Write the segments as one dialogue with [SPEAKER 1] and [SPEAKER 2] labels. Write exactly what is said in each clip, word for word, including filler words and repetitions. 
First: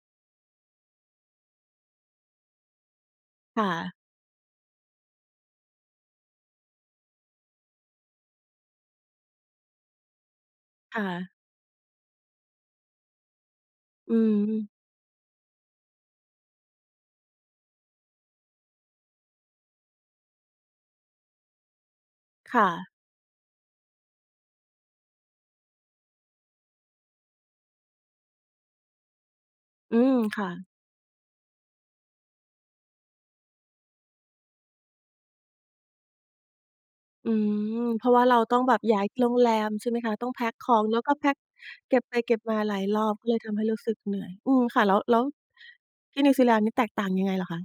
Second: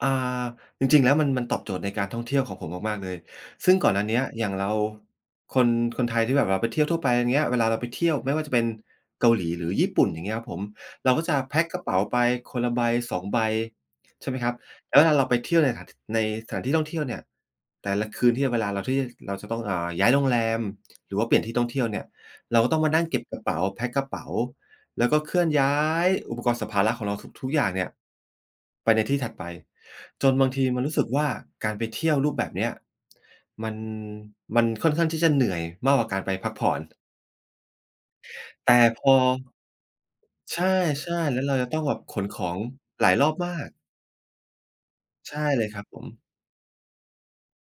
[SPEAKER 1] อ่า จริง ๆ แล้วมัน มันตอบโจทย์ในการท่องเที่ยวของผมมาก ๆ เลย
[SPEAKER 2] ค่
[SPEAKER 1] ซึ่งก
[SPEAKER 2] ะ
[SPEAKER 1] ่อนหน้าเนี้ย อย่างเราคน คนไทยที่แบบว่าไปเที่ยวทั่วไป อย่างเงี้ย เวลาเราไปเที่ยวไม่ว่าจะเป็นเกาหลีหรือญี่ปุ่น อย่างเงี้ยครับผม
[SPEAKER 2] ค่
[SPEAKER 1] เราก็
[SPEAKER 2] ะ
[SPEAKER 1] จะแพ็กกระเป๋าไปคนละใบ สอง ใบ
[SPEAKER 2] อื
[SPEAKER 1] ใช่ไหมครับ
[SPEAKER 2] ม
[SPEAKER 1] แล้วเวลาเราไปเที่ยวในถาน ในสถานที่ท่องเที่ยวเนี่ย แต่ละคืนที่เวลาเรา ที่เราจะต้อง อ่า ย้ายโรงแรม หรือว่าเปลี่ยนที่ท่องเที่ยวเนี่ย
[SPEAKER 2] ค
[SPEAKER 1] เรา
[SPEAKER 2] ่
[SPEAKER 1] ก็ต้อง
[SPEAKER 2] ะ
[SPEAKER 1] มานั่งเก็บกระเป๋า แพ็กกระเป๋า แล้วก็เคลื่อนย้ายอุปกรณ์สัมภาระของเราทุก ๆ อย่างเนี่ย ไปในที่ถัดไป
[SPEAKER 2] อืม
[SPEAKER 1] จน
[SPEAKER 2] ค
[SPEAKER 1] บ
[SPEAKER 2] ่
[SPEAKER 1] า
[SPEAKER 2] ะ
[SPEAKER 1] งทีมันรู้สึกว่า การไปเที่ยวรูปแบบเนี้ย มัน มันค่อนข้างที่จะเหนื่อยมากกว่าการไปพักผ่อน
[SPEAKER 2] อืม เพราะว่าเราต้อง
[SPEAKER 1] แ
[SPEAKER 2] แบ
[SPEAKER 1] ต
[SPEAKER 2] บ
[SPEAKER 1] ่
[SPEAKER 2] ย้า
[SPEAKER 1] พ
[SPEAKER 2] ย
[SPEAKER 1] อ
[SPEAKER 2] โรงแรม ใช่ไหมคะ? ต้องแพ็ก
[SPEAKER 1] ใช
[SPEAKER 2] ของ แล้วก็
[SPEAKER 1] ่
[SPEAKER 2] แพ็
[SPEAKER 1] ๆ แ
[SPEAKER 2] ก
[SPEAKER 1] ล้วเราจะต้องแ
[SPEAKER 2] เ
[SPEAKER 1] บ
[SPEAKER 2] ก็
[SPEAKER 1] บ
[SPEAKER 2] บ
[SPEAKER 1] ข
[SPEAKER 2] ไป
[SPEAKER 1] น
[SPEAKER 2] เก็
[SPEAKER 1] ข
[SPEAKER 2] บ
[SPEAKER 1] อ
[SPEAKER 2] มา
[SPEAKER 1] ง
[SPEAKER 2] หลายรอ
[SPEAKER 1] หลา
[SPEAKER 2] บ
[SPEAKER 1] ย
[SPEAKER 2] ก
[SPEAKER 1] ร
[SPEAKER 2] ็
[SPEAKER 1] อ
[SPEAKER 2] เล
[SPEAKER 1] บ
[SPEAKER 2] ยท
[SPEAKER 1] มา
[SPEAKER 2] ำให้
[SPEAKER 1] ก
[SPEAKER 2] รู้สึกเหนื่อย อืม ค่ะ แล้ว แล้ว
[SPEAKER 1] ใช่เลยครับผ
[SPEAKER 2] ท
[SPEAKER 1] ม
[SPEAKER 2] ี่นิวซีแลนด์นี้แตกต่างยังไงเหรอคะ?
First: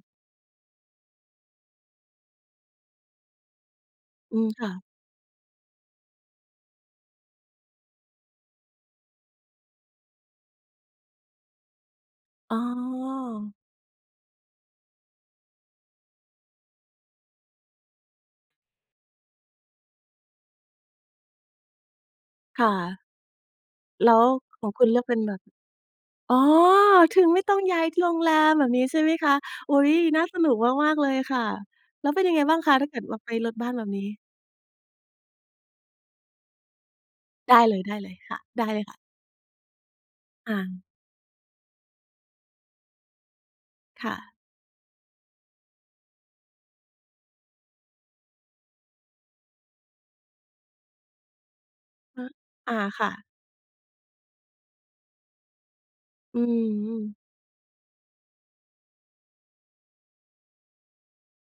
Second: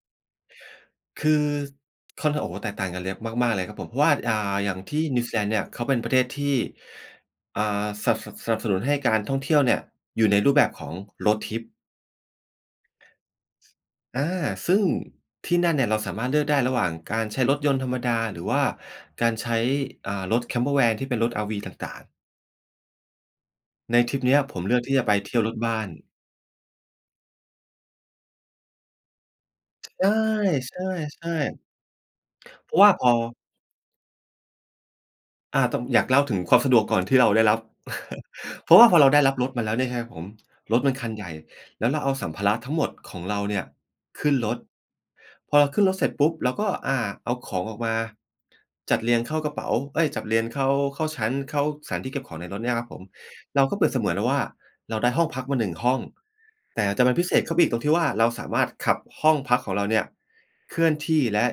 [SPEAKER 1] คือค่อน โอ้โฮ แตกต่างกันเยอะมาก ๆ เลยครับผม เพราะว่า อ่า
[SPEAKER 2] อืม ค่
[SPEAKER 1] อย่าง
[SPEAKER 2] ะ
[SPEAKER 1] ที่นิวซีแลนด์เนี่ย เขาเป็นประเทศที่ อ่า สับ สับ สนับสนุนให้การท่องเที่ยวเนี่ย อยู่ในรูปแบบของ road trip
[SPEAKER 2] อ๋อ
[SPEAKER 1] อา ซึ่งที่นั่นเนี่ยเราสามารถเลือกได้ ระหว่างการใช้รถยนต์ธรรมดา หรือว่าการใช้ อ่า รถ Campervan ที่เป็นรถ RV ต่าง ๆ
[SPEAKER 2] ค่ะ
[SPEAKER 1] ใน
[SPEAKER 2] แล
[SPEAKER 1] ท
[SPEAKER 2] ้
[SPEAKER 1] ริป
[SPEAKER 2] ว
[SPEAKER 1] เนี้ยผ
[SPEAKER 2] ข
[SPEAKER 1] ม
[SPEAKER 2] อ
[SPEAKER 1] เ
[SPEAKER 2] ง
[SPEAKER 1] ลื
[SPEAKER 2] ค
[SPEAKER 1] อก
[SPEAKER 2] ุณ
[SPEAKER 1] ที
[SPEAKER 2] เ
[SPEAKER 1] ่
[SPEAKER 2] ลื
[SPEAKER 1] จ
[SPEAKER 2] อ
[SPEAKER 1] ะ
[SPEAKER 2] ก
[SPEAKER 1] ไ
[SPEAKER 2] เ
[SPEAKER 1] ป
[SPEAKER 2] ป็น
[SPEAKER 1] เ
[SPEAKER 2] แ
[SPEAKER 1] ท
[SPEAKER 2] บ
[SPEAKER 1] ี่
[SPEAKER 2] บ
[SPEAKER 1] ยวรถบ้าน
[SPEAKER 2] อ๋อ ถึงไม่ต้องย้ายโรงแรม แบบนี้ใช่ไหมคะ? อุ๊ย
[SPEAKER 1] ใ
[SPEAKER 2] น่าสนุกมาก ๆ เลย
[SPEAKER 1] ช่
[SPEAKER 2] ค่ะ
[SPEAKER 1] ๆ ๆ
[SPEAKER 2] แล้วเป็นยังไงบ้างคะ?
[SPEAKER 1] เพรา
[SPEAKER 2] ถ
[SPEAKER 1] ะ
[SPEAKER 2] ้
[SPEAKER 1] ว
[SPEAKER 2] า
[SPEAKER 1] ่า
[SPEAKER 2] เกิด
[SPEAKER 1] พอ
[SPEAKER 2] ว่าไปรถบ้านแบบนี้
[SPEAKER 1] อา ต อยากเล่าถึงความสะดวกก่อนที่เราได้
[SPEAKER 2] ไ
[SPEAKER 1] ร
[SPEAKER 2] ด
[SPEAKER 1] ั
[SPEAKER 2] ้
[SPEAKER 1] บ
[SPEAKER 2] เลย ได้เลยค่ะ ได้
[SPEAKER 1] เพรา
[SPEAKER 2] เล
[SPEAKER 1] ะว
[SPEAKER 2] ย
[SPEAKER 1] ่า
[SPEAKER 2] ค
[SPEAKER 1] พ
[SPEAKER 2] ่ะ
[SPEAKER 1] อเราได้รับรถมาแล้วเนี่ยครับผม
[SPEAKER 2] อา
[SPEAKER 1] รถมันคันใหญ่ แล้วเราเอาสัมภาระทั้งหมดของเราเนี่ย
[SPEAKER 2] ค่
[SPEAKER 1] ขึ
[SPEAKER 2] ะ
[SPEAKER 1] ้นรถ พอเราขึ้นรถเสร็จปุ๊บ เราก็ อ่า เอาของออกมา จัดเรียงเข้ากระเป๋า เอ๊ย จัดเรียงเข้า เข้าชั้น เข้าสถานที่เ
[SPEAKER 2] อ
[SPEAKER 1] ก็บ
[SPEAKER 2] ะ
[SPEAKER 1] ของในรถเน
[SPEAKER 2] อ
[SPEAKER 1] ี่
[SPEAKER 2] า
[SPEAKER 1] ยครับผ
[SPEAKER 2] ค
[SPEAKER 1] ม
[SPEAKER 2] ่ะ
[SPEAKER 1] เราก็เปรียบเสมือนแล้วว่า เราได้ห้องพักมา หนึ่ง ห้อง
[SPEAKER 2] อื
[SPEAKER 1] แต่ แต่
[SPEAKER 2] ม
[SPEAKER 1] มั
[SPEAKER 2] ๆ
[SPEAKER 1] นพิเศษเข้าไปอีกตรงที่ว่า เราสามารถขับห้องพักของเราเนี่ยเคลื่อนที่ และ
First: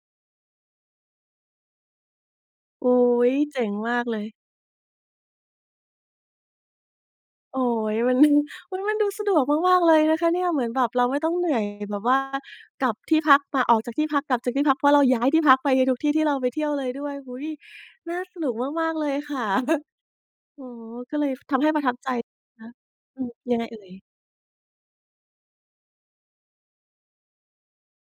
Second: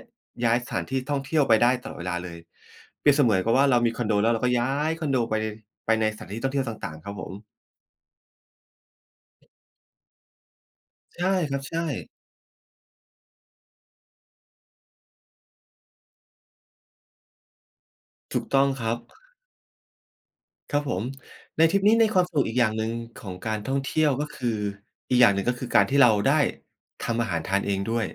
[SPEAKER 1] ย้ายสถานที่ท่องเที่ยวไปได้ตลอดเวลาเลย
[SPEAKER 2] อุ๊
[SPEAKER 1] เปรียบเสม
[SPEAKER 2] ย
[SPEAKER 1] ือนกับ
[SPEAKER 2] เจ
[SPEAKER 1] ว่
[SPEAKER 2] ๋
[SPEAKER 1] า
[SPEAKER 2] ง
[SPEAKER 1] เราม
[SPEAKER 2] ม
[SPEAKER 1] ี
[SPEAKER 2] า
[SPEAKER 1] ค
[SPEAKER 2] ก
[SPEAKER 1] อนโ
[SPEAKER 2] เ
[SPEAKER 1] ด
[SPEAKER 2] ล
[SPEAKER 1] แล
[SPEAKER 2] ย
[SPEAKER 1] ้วเราก็ย้ายคอนโดไป ไปในสถานที่ท่องเที่ยวต่าง ๆ ครับผม
[SPEAKER 2] โอ๊ย มัน อุ๊ย มันดูสะดวกมาก ๆ เลยนะคะเนี่ย เหมือนแบบเราไม่
[SPEAKER 1] ใช่
[SPEAKER 2] ต้องเหนื
[SPEAKER 1] ค
[SPEAKER 2] ่
[SPEAKER 1] ร
[SPEAKER 2] อ
[SPEAKER 1] ับ
[SPEAKER 2] ย
[SPEAKER 1] ใช่
[SPEAKER 2] แบบว่ากลับที่พัก มาออกจากที่พัก กลับจากที่พัก เพราะเราย้ายที่พักไปในทุกที่ที่เราไปเที่ยวเลยด้วย อุ๊ย น่า
[SPEAKER 1] ถ
[SPEAKER 2] ส
[SPEAKER 1] ู
[SPEAKER 2] น
[SPEAKER 1] ก
[SPEAKER 2] ุก
[SPEAKER 1] ต้อง
[SPEAKER 2] ม
[SPEAKER 1] ค
[SPEAKER 2] า
[SPEAKER 1] รั
[SPEAKER 2] ก
[SPEAKER 1] บ
[SPEAKER 2] ๆ เลยค่ะ อ๋อ
[SPEAKER 1] ครับผม
[SPEAKER 2] ก็เลยท
[SPEAKER 1] ใน
[SPEAKER 2] ำให้
[SPEAKER 1] ทร
[SPEAKER 2] ป
[SPEAKER 1] ิ
[SPEAKER 2] ร
[SPEAKER 1] ป
[SPEAKER 2] ะท
[SPEAKER 1] น
[SPEAKER 2] ั
[SPEAKER 1] ี้
[SPEAKER 2] บ
[SPEAKER 1] ม
[SPEAKER 2] ใ
[SPEAKER 1] ี
[SPEAKER 2] จ
[SPEAKER 1] ความสนุกอีกอย่างหนึ่ง
[SPEAKER 2] อื
[SPEAKER 1] ข
[SPEAKER 2] อ
[SPEAKER 1] องก
[SPEAKER 2] ย
[SPEAKER 1] า
[SPEAKER 2] ั
[SPEAKER 1] ร
[SPEAKER 2] งไง
[SPEAKER 1] ท่
[SPEAKER 2] เอ
[SPEAKER 1] อ
[SPEAKER 2] ่
[SPEAKER 1] งเท
[SPEAKER 2] ย?
[SPEAKER 1] ี่ยว ก็คือ อีกอย่างหนึ่ง ก็คือการที่เราได้ทำอาหารทานเองด้วย